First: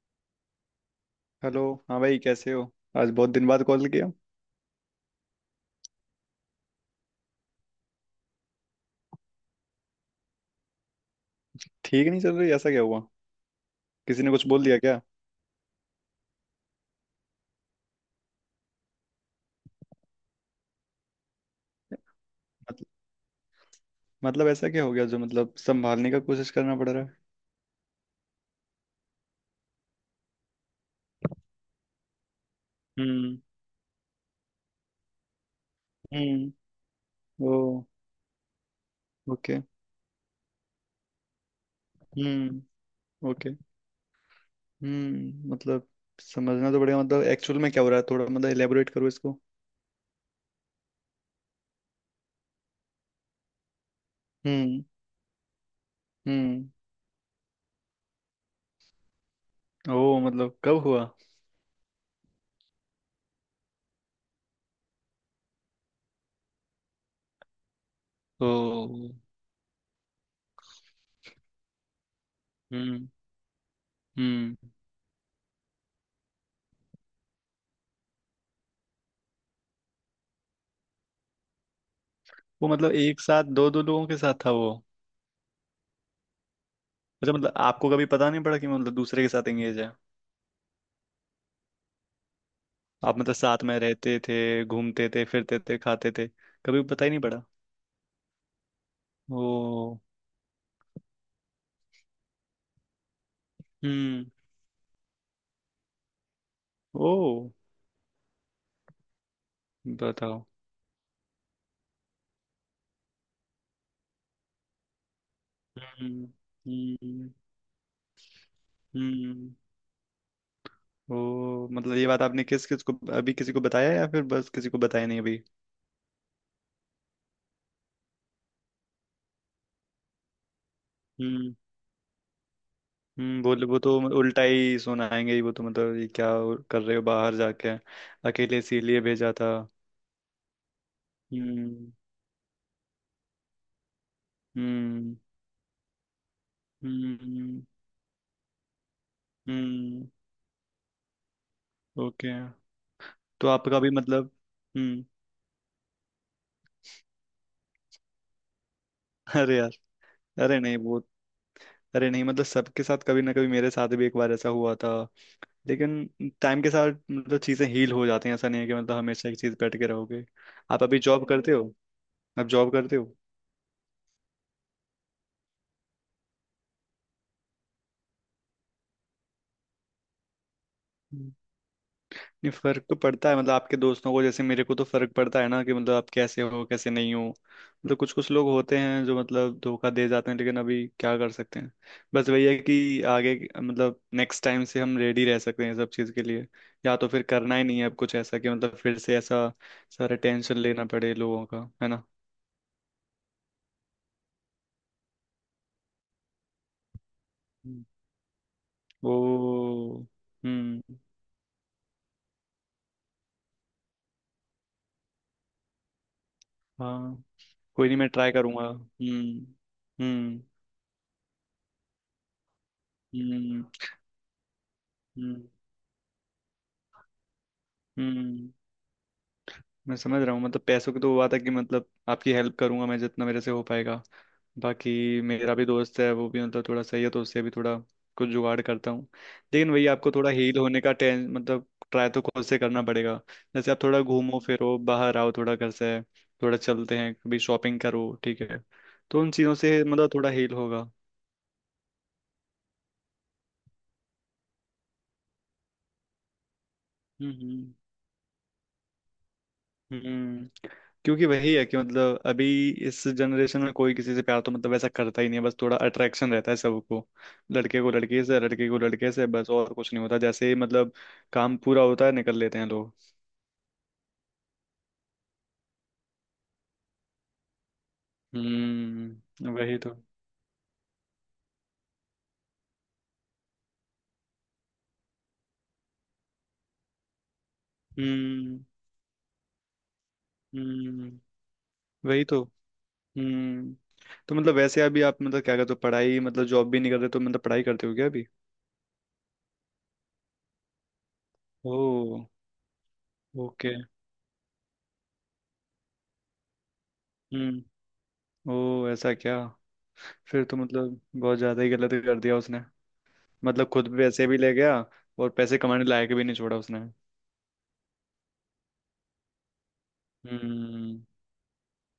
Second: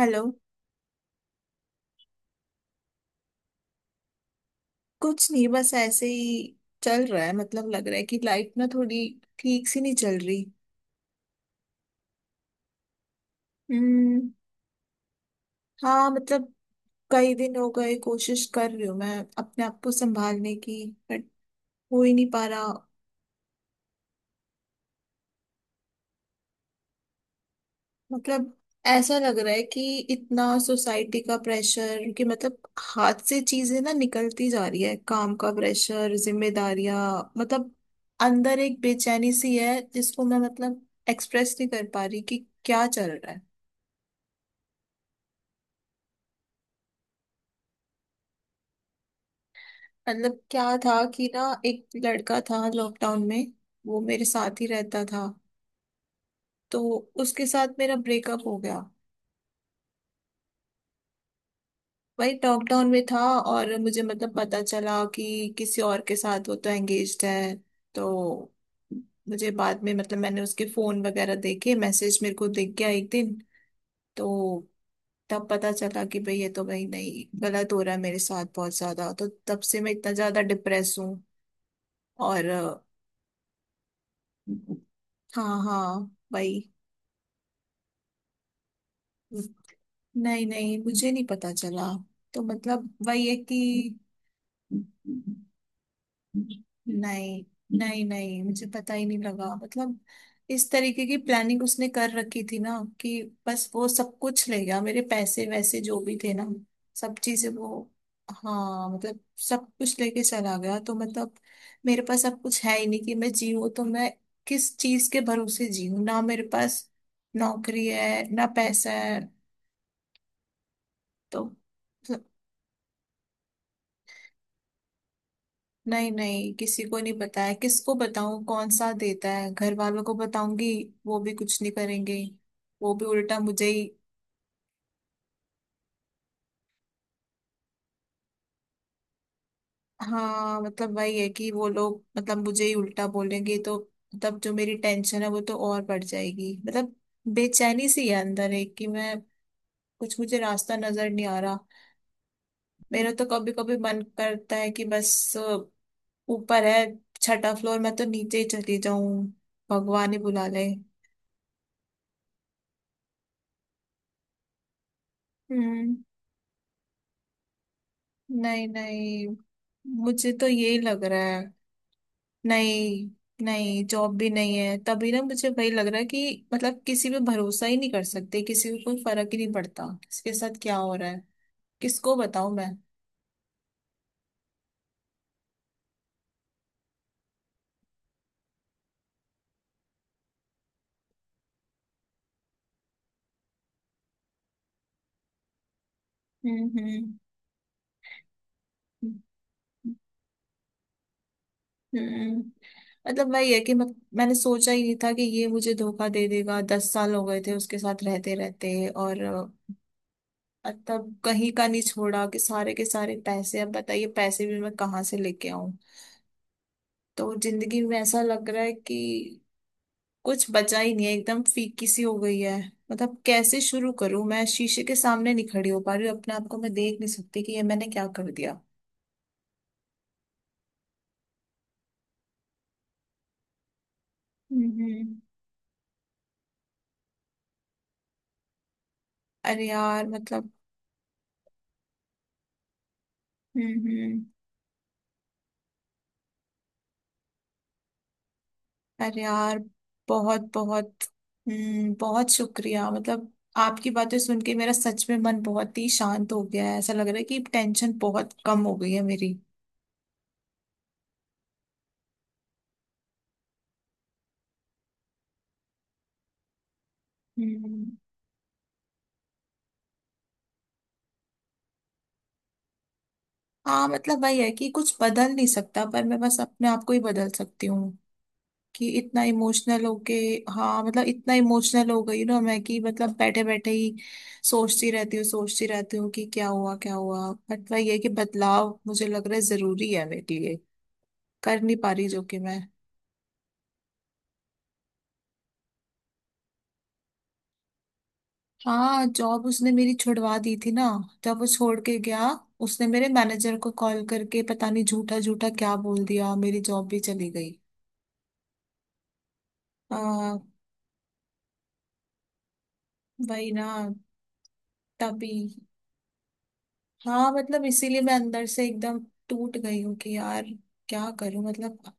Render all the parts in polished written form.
Hello. Hello. हाँ भाई कैसे हो। आज बहुत दिन बाद कॉल किया। कुछ नहीं, बस ऐसे ही चल रहा है। मतलब लग रहा है कि लाइफ ना थोड़ी ठीक सी नहीं चल रही। ठीक नहीं चल रही, ऐसा क्या हुआ। किसी हम्म। ने कुछ बोल दिया क्या। हाँ मतलब कई दिन हो गए कोशिश कर रही हूँ मैं अपने आप को संभालने की, बट हो ही नहीं पा रहा। मतलब मतलब ऐसा क्या हो गया जो मतलब संभालने का कोशिश करना पड़ रहा है। मतलब ऐसा लग रहा है कि इतना सोसाइटी का प्रेशर कि मतलब हाथ हम्म। से चीजें ना निकलती जा रही है, काम का प्रेशर, हम्म। जिम्मेदारियां। ओ। मतलब अंदर एक बेचैनी सी ओके। है जिसको मैं मतलब एक्सप्रेस नहीं कर पा रही कि हम्म। क्या चल रहा है। ओके। हम्म, मतलब समझना तो पड़ेगा, मतलब एक्चुअल में क्या हो रहा है। थोड़ा मतलब एलेबोरेट करो इसको। मतलब क्या था कि ना एक लड़का था लॉकडाउन में, वो मेरे साथ ही हम्म। रहता था। हम्म। तो उसके साथ मेरा ब्रेकअप हो गया। ओ मतलब कब हुआ। भाई लॉकडाउन में था, और मुझे मतलब पता चला कि किसी और के साथ वो तो एंगेज्ड है। तो ओ। मुझे बाद में मतलब मैंने उसके फोन वगैरह देखे, मैसेज मेरे को दिख गया हम्म। एक दिन। तो हम्म। तब पता चला कि भाई ये तो भाई नहीं, गलत हो रहा है मेरे साथ बहुत ज्यादा। तो तब से मैं इतना ज्यादा डिप्रेस हूँ। और वो मतलब एक साथ दो दो लोगों के साथ था वो। हाँ हाँ, भाई। अच्छा मतलब आपको कभी पता नहीं पड़ा कि मतलब दूसरे के साथ एंगेज है। नहीं नहीं, मुझे नहीं पता चला। तो मतलब आप वही मतलब है कि साथ में रहते थे, घूमते थे, फिरते थे, खाते थे, कभी पता ही नहीं पड़ा। नहीं। नहीं मुझे पता ही नहीं लगा मतलब। ओ। इस तरीके की प्लानिंग उसने कर रखी थी ना, कि बस वो सब हम्म। कुछ ले गया, मेरे पैसे वैसे जो भी थे ना, सब चीजें ओ। वो। हाँ मतलब सब कुछ लेके बताओ। चला गया। तो मतलब मेरे पास अब कुछ है ही नहीं कि मैं जीऊँ। तो मैं किस चीज के भरोसे जीऊँ, ना हम्म। मेरे पास हम्म। नौकरी है ना पैसा है। हम्म। ओ तो मतलब ये बात आपने किस किस को, अभी किसी को बताया या फिर बस किसी को बताया नहीं अभी। नहीं नहीं, किसी को नहीं पता है। किसको बताऊं, कौन सा देता है। घर वालों को बताऊंगी, वो भी हम्म। कुछ नहीं करेंगे। वो भी उल्टा हम्म, मुझे बोले वो ही। तो उल्टा ही सुनाएंगे ही वो तो, मतलब ये क्या कर रहे हो बाहर जाके अकेले, इसीलिए भेजा था। हाँ मतलब वही है कि वो हम्म। लोग मतलब मुझे ही उल्टा बोलेंगे। तो मतलब जो मेरी हम्म। टेंशन है वो तो और बढ़ जाएगी। मतलब हम्म। बेचैनी सी है अंदर एक कि मैं हम्म। कुछ, मुझे रास्ता नजर नहीं आ रहा। ओके। मेरा तो तो कभी कभी आपका भी मन मतलब। करता है कि हम्म। बस ऊपर है छठा फ्लोर, मैं तो नीचे ही चली जाऊं। अरे यार। भगवान ही बुला अरे ले। नहीं वो, अरे नहीं मतलब सबके साथ कभी ना कभी, मेरे साथ भी एक बार ऐसा हुआ था। हम्म। लेकिन टाइम के साथ मतलब चीजें हील हो जाती हैं, ऐसा नहीं नहीं है कि मतलब नहीं, हमेशा एक चीज बैठ के रहोगे। मुझे तो यही आप अभी लग रहा जॉब है। करते हो। आप जॉब करते नहीं, हो। नहीं जॉब भी नहीं है तभी ना मुझे वही लग रहा है कि मतलब किसी पे भरोसा ही नहीं कर सकते, किसी को कोई फर्क ही नहीं पड़ता किसके साथ क्या हो रहा है। किसको नहीं, बताऊं मैं। फर्क तो पड़ता है मतलब आपके दोस्तों को, जैसे मेरे को तो फर्क पड़ता है ना कि मतलब आप कैसे हो, कैसे नहीं हो। मतलब कुछ कुछ लोग होते हैं जो मतलब धोखा दे जाते हैं, लेकिन अभी क्या कर सकते हैं। बस वही है कि आगे, मतलब नेक्स्ट टाइम से हम रेडी रह सकते हैं ये सब चीज़ के लिए। हम्म। या तो हम्म। फिर करना ही नहीं है अब कुछ ऐसा कि मतलब फिर से ऐसा सारा टेंशन लेना पड़े लोगों का। है ना। हम्म। मतलब वही है कि मैंने सोचा ही नहीं था कि ये मुझे धोखा दे देगा। 10 साल हो गए थे उसके हम्म। साथ रहते रहते, ओ। और हम्म। तब कहीं का नहीं छोड़ा कि सारे के सारे पैसे। अब बताइए पैसे भी मैं कहाँ से लेके आऊं। हाँ। तो जिंदगी कोई नहीं, में मैं ऐसा ट्राई लग रहा करूंगा। है कि हम्म। हम्म। कुछ बचा ही नहीं है, एकदम फीकी सी हो गई है। मतलब कैसे हम्म। शुरू करूं मैं, शीशे के सामने नहीं हम्म। खड़ी हो पा रही हूँ, अपने आप को मैं देख नहीं सकती कि ये मैंने क्या कर हम्म, दिया। मैं समझ रहा हूँ। मतलब पैसों की तो हुआ था कि मतलब आपकी हेल्प करूंगा मैं, जितना मेरे से हो पाएगा। बाकी हम्म। मेरा भी दोस्त है, वो भी मतलब थोड़ा सही है तो उससे भी थोड़ा कुछ जुगाड़ करता हूँ। अरे लेकिन वही, यार आपको थोड़ा मतलब। हील होने का टें मतलब ट्राई तो खुद से करना पड़ेगा। हम्म जैसे आप थोड़ा हम्म, घूमो फिरो, बाहर आओ थोड़ा घर से, थोड़ा चलते हैं कभी, शॉपिंग करो, ठीक है। तो अरे उन चीज़ों यार, से मतलब थोड़ा बहुत हील होगा। बहुत। हम्म, बहुत शुक्रिया मतलब, आपकी बातें सुन के मेरा सच में मन बहुत ही शांत हो गया है। ऐसा लग रहा है कि हम्म। टेंशन बहुत कम हो गई है मेरी। हम्म। क्योंकि वही है कि मतलब अभी इस जनरेशन में कोई किसी से प्यार तो मतलब ऐसा करता ही नहीं है, बस थोड़ा अट्रैक्शन रहता है सबको। लड़के हम्म। को लड़की से, लड़की को लड़के से, बस और कुछ नहीं होता। जैसे ही मतलब काम पूरा होता है निकल लेते हैं लोग। हाँ मतलब वही है कि कुछ बदल नहीं सकता, पर मैं बस अपने आप को ही बदल सकती हूँ कि इतना वही इमोशनल तो। होके। हाँ मतलब इतना इमोशनल हो गई ना मैं कि मतलब बैठे बैठे ही सोचती रहती हूँ कि क्या हुआ क्या हुआ, बट वही है कि हम्म। बदलाव मुझे लग रहा है जरूरी है मेरे लिए, हम्म कर नहीं पा रही जो वही कि तो। मैं। हम्म, तो मतलब वैसे अभी आप मतलब क्या करते हो, पढ़ाई? मतलब जॉब भी नहीं कर रहे तो मतलब पढ़ाई करते हो क्या अभी। हाँ जॉब उसने मेरी छुड़वा दी थी ना, जब वो छोड़ के ओ। गया। उसने मेरे मैनेजर को ओके। कॉल करके पता नहीं झूठा झूठा क्या बोल दिया, मेरी जॉब भी चली गई। हम्म। ओ ऐसा क्या। आ, फिर तो मतलब बहुत ज्यादा ही गलत कर दिया उसने। वही मतलब ना। खुद पैसे भी ले गया तभी। और पैसे कमाने लायक भी नहीं छोड़ा उसने। हाँ मतलब इसीलिए मैं अंदर से एकदम टूट गई हूँ कि यार हम्म। क्या करूं मतलब।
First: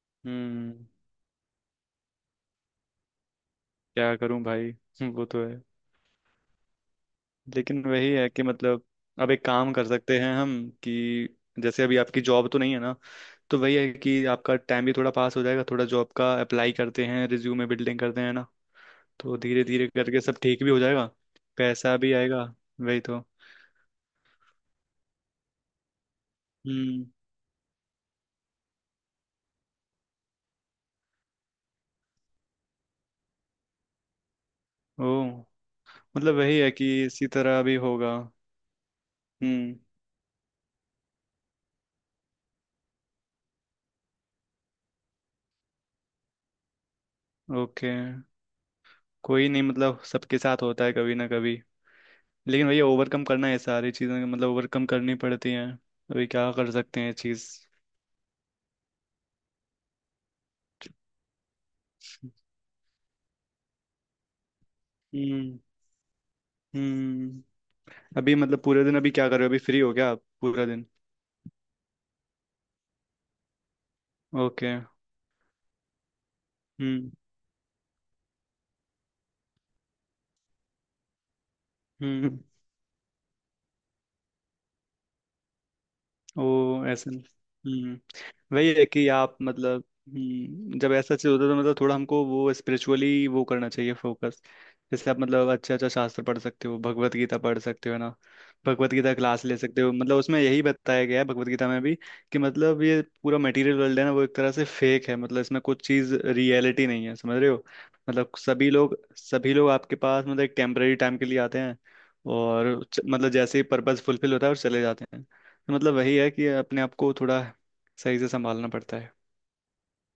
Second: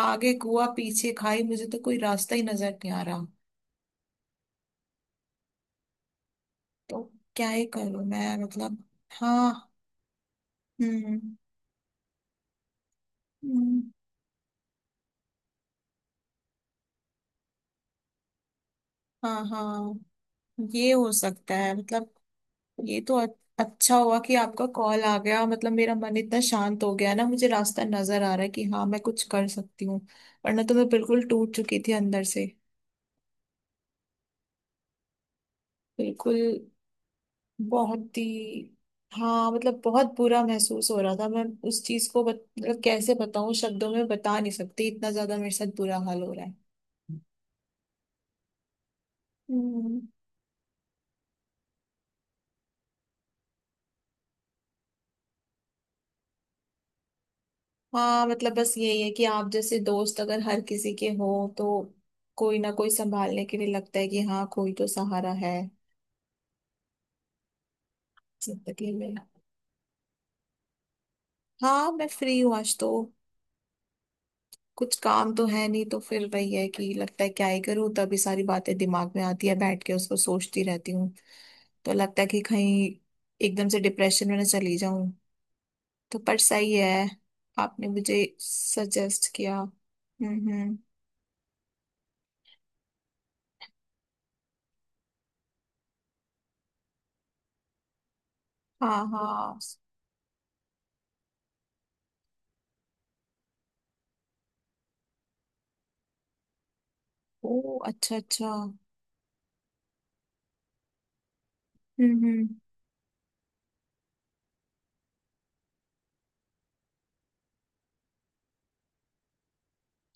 आगे कुआ हम्म। पीछे खाई, मुझे तो कोई रास्ता ही नजर नहीं आ रहा। क्या करूं भाई। वो तो है। तो क्या ही लेकिन करूं वही है मैं कि मतलब। मतलब अब एक हाँ। काम कर सकते हैं हम, हम्म कि जैसे अभी आपकी जॉब तो नहीं है ना, तो वही हम्म, है कि आपका टाइम भी थोड़ा पास हो जाएगा, थोड़ा जॉब का अप्लाई करते हैं, रिज्यूमे बिल्डिंग करते हैं ना। तो हाँ धीरे धीरे हाँ, करके सब ठीक भी हो ये जाएगा, हो सकता है पैसा मतलब। भी आएगा। ये वही तो तो। अ- अच्छा हुआ कि आपका कॉल आ गया, मतलब मेरा मन इतना शांत हो हम्म। गया ना, मुझे रास्ता नजर आ रहा है कि हाँ मैं कुछ कर सकती हूँ। वरना तो मैं बिल्कुल टूट चुकी थी अंदर से, ओ मतलब बिल्कुल। वही है कि इसी तरह भी होगा। बहुत ही। हाँ हम्म। मतलब बहुत बुरा महसूस हो रहा था मैं उस चीज को बत, मतलब कैसे बताऊं, शब्दों में बता नहीं सकती इतना ज्यादा मेरे साथ बुरा हाल हो रहा है। ओके। कोई नहीं, हम्म। मतलब सबके साथ होता है कभी ना कभी। लेकिन भैया ओवरकम करना है, सारी चीज़ें मतलब ओवरकम करनी पड़ती हैं। अभी क्या कर सकते हैं चीज़। हाँ मतलब बस यही है कि आप जैसे दोस्त अगर हर किसी के हो, तो कोई ना कोई संभालने के लिए लगता है कि हाँ कोई तो सहारा हम्म। है हम्म। अभी मतलब पूरे जिंदगी दिन अभी में। क्या कर रहे हो, अभी फ्री हो क्या आप पूरा दिन। हाँ मैं फ्री हूँ आज तो, ओके। कुछ काम तो है नहीं। तो फिर वही है कि हम्म। लगता है क्या ही करूँ, तभी सारी बातें दिमाग में आती है, बैठ के उसको सोचती रहती हूँ। तो लगता है हम्म। कि कहीं एकदम से डिप्रेशन में ना चली जाऊं। तो पर सही ओ है ऐसे। आपने हम्म। मुझे वही है कि सजेस्ट आप किया। मतलब, हम्म। हम्म, जब ऐसा चीज होता है तो मतलब थोड़ा हमको वो स्पिरिचुअली वो करना चाहिए, फोकस। जैसे आप मतलब अच्छा अच्छा शास्त्र पढ़ सकते हो, भगवत गीता पढ़ सकते हो, है ना। भगवत हाँ गीता क्लास ले हाँ। सकते हो। मतलब उसमें यही बताया गया है भगवत गीता में भी कि मतलब ये पूरा मटेरियल वर्ल्ड है ना, वो एक तरह से फेक है। मतलब इसमें कुछ चीज रियलिटी नहीं है, समझ रहे हो। ओ अच्छा मतलब अच्छा। सभी लोग सभी लोग आपके पास मतलब एक टेम्परेरी टाइम के लिए आते हैं, हम्म। और मतलब जैसे ही पर्पज फुलफिल होता है और चले जाते हैं। मतलब वही है कि अपने आप को थोड़ा सही से संभालना पड़ता है।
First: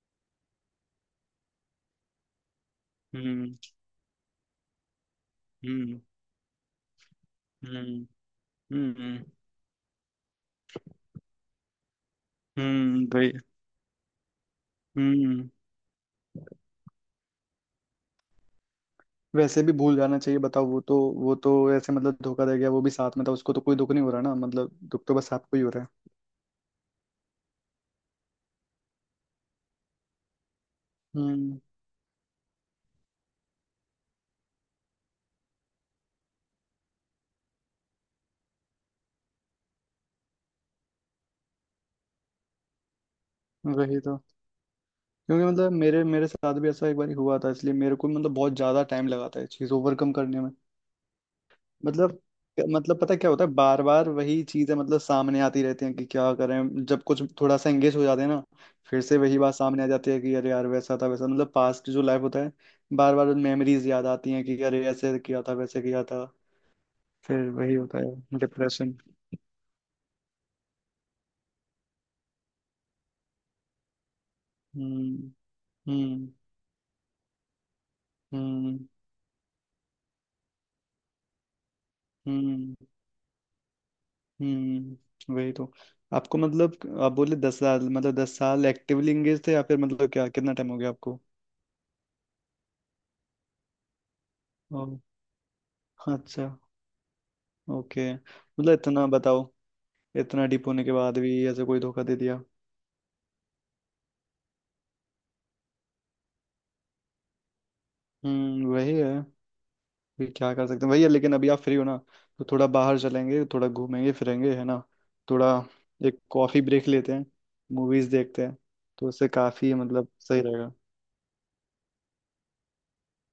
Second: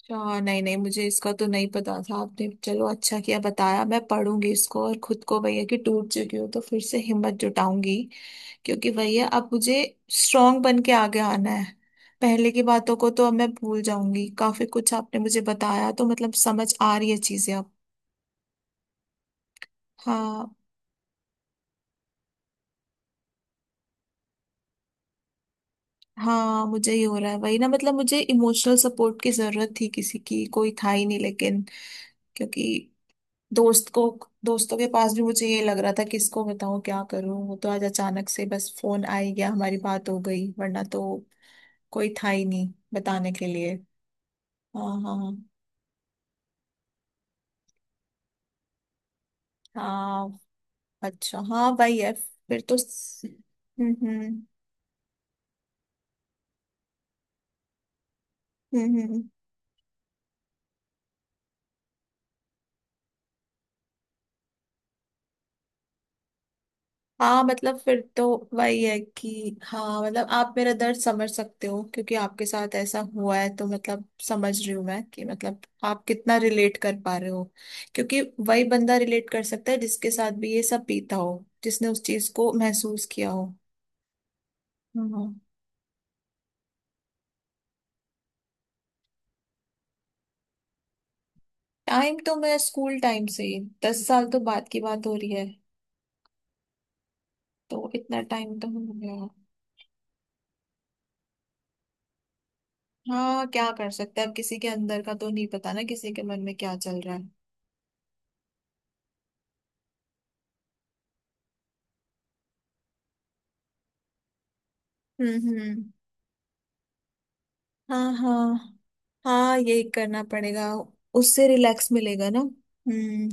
अच्छा, नहीं नहीं मुझे इसका तो नहीं पता था, आपने चलो अच्छा किया हम्म। बताया, मैं पढ़ूंगी इसको, और खुद को भैया कि हम्म। टूट चुकी हूँ तो फिर से हिम्मत जुटाऊंगी। हम्म। क्योंकि हम्म। भैया अब मुझे स्ट्रांग बन के आगे आना है। पहले की बातों को तो अब भाई। मैं भूल जाऊंगी, काफी कुछ आपने मुझे हम्म, बताया तो मतलब समझ आ रही है चीजें अब। वैसे भी भूल जाना चाहिए। हाँ। बताओ वो तो, वो तो ऐसे मतलब धोखा दे गया, वो भी साथ में था, उसको तो कोई दुख नहीं हो रहा ना, मतलब दुख तो बस आपको ही हो रहा है। हाँ मुझे ही हो रहा है वही ना। मतलब मुझे इमोशनल सपोर्ट की जरूरत थी किसी की, कोई था ही नहीं। हम्म लेकिन क्योंकि दोस्त को दोस्तों के पास भी मुझे ये लग रहा था किसको बताऊं क्या करूं। वो तो आज अचानक से बस फोन आ ही गया, हमारी बात हो गई, वरना तो कोई था ही नहीं बताने के लिए। वही तो। हाँ हाँ। क्योंकि मतलब मेरे मेरे साथ भी ऐसा एक बार हुआ था, इसलिए मेरे को मतलब बहुत ज्यादा टाइम लगा था ये चीज ओवरकम हाँ करने में। अच्छा हाँ वही है मतलब फिर तो मतलब पता है स- क्या होता है, बार बार हम्म। वही चीजें मतलब सामने आती रहती हैं कि क्या करें, जब कुछ थोड़ा सा एंगेज हो जाते हैं ना, फिर से हम्म। वही बात सामने आ जाती है कि अरे यार वैसा था वैसा, मतलब पास्ट जो लाइफ होता है, बार बार मेमोरीज याद आती हैं कि अरे ऐसे किया था, वैसे किया था। हाँ फिर वही मतलब होता फिर तो है वही डिप्रेशन। है कि हाँ मतलब आप मेरा दर्द समझ सकते हो क्योंकि आपके साथ ऐसा हुआ है, तो मतलब समझ रही हूँ मैं कि हम्म। मतलब आप हम्म। कितना रिलेट कर पा रहे हो। क्योंकि वही हम्म। बंदा रिलेट कर सकता है जिसके साथ भी ये सब बीता हो, जिसने उस चीज को हम्म। महसूस किया हो। हम्म। वही तो। आपको मतलब, आप बोले 10 साल, मतलब 10 साल एक्टिवली एंगेज थे या फिर मतलब क्या, कितना टाइम हो गया आपको। टाइम तो मैं स्कूल टाइम से ही, 10 साल तो बाद की ओ, बात हो रही है, अच्छा। तो ओके इतना टाइम तो मतलब हो इतना गया। बताओ, इतना डीप होने के बाद भी ऐसे कोई धोखा दे दिया। हाँ क्या कर सकते हैं, अब किसी के अंदर का तो नहीं पता ना किसी के मन में क्या चल रहा है। वही है, फिर क्या कर सकते हैं, वही है। लेकिन अभी आप फ्री हो ना, तो थोड़ा बाहर चलेंगे, थोड़ा घूमेंगे फिरेंगे, है ना। थोड़ा हम्म। एक कॉफी ब्रेक लेते हैं, मूवीज हाँ देखते हाँ हैं, तो उससे हाँ, काफी यही मतलब करना सही पड़ेगा, रहेगा। उससे रिलैक्स मिलेगा ना। हम्म,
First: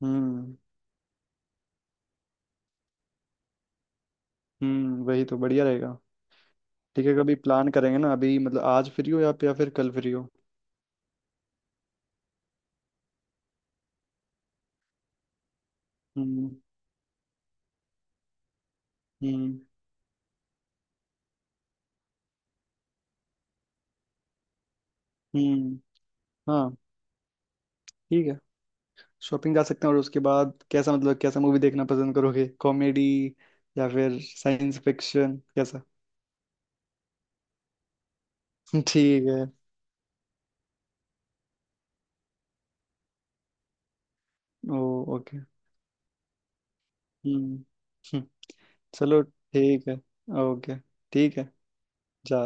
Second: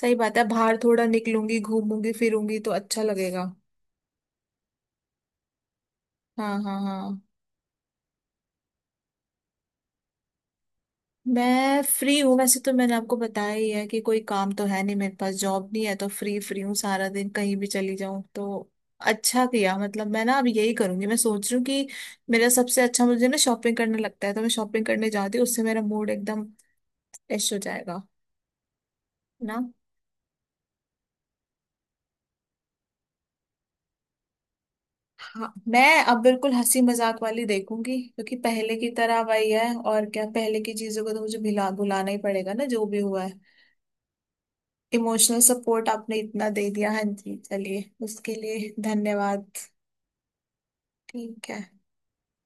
सही बात है, हम्म। बाहर थोड़ा निकलूंगी घूमूंगी फिरूंगी तो अच्छा लगेगा। वही तो, बढ़िया रहेगा। हाँ हाँ ठीक है, हाँ। कभी प्लान करेंगे ना, अभी मतलब आज फ्री हो या फिर कल फ्री हो। मैं फ्री हूँ, वैसे तो मैंने आपको बताया ही है कि कोई काम तो है नहीं मेरे पास, जॉब नहीं है तो फ्री हम्म। फ्री हूँ, सारा दिन कहीं भी चली जाऊँ। तो अच्छा हम्म। किया मतलब। मैं ना अब यही करूंगी, मैं सोच रही हूँ कि मेरा सबसे अच्छा मुझे ना शॉपिंग करने लगता है तो मैं शॉपिंग करने जाती हूँ, उससे हम्म। मेरा मूड एकदम हाँ। फ्रेश हो जाएगा ठीक है, शॉपिंग ना। जा सकते हैं और उसके बाद कैसा मतलब, कैसा मूवी देखना पसंद करोगे, कॉमेडी या फिर साइंस फिक्शन, हाँ कैसा। मैं अब बिल्कुल हंसी मजाक वाली देखूंगी, क्योंकि पहले की तरह ठीक है। वही है और क्या, पहले की चीजों को तो मुझे भुला भुलाना ही पड़ेगा ना जो भी हुआ है। ओ। Emotional okay. सपोर्ट आपने इतना दे दिया, हाँ जी हम्म। चलिए हम्म, उसके लिए चलो धन्यवाद। ठीक है। ओके। ठीक है। ठीक है। जाते हैं।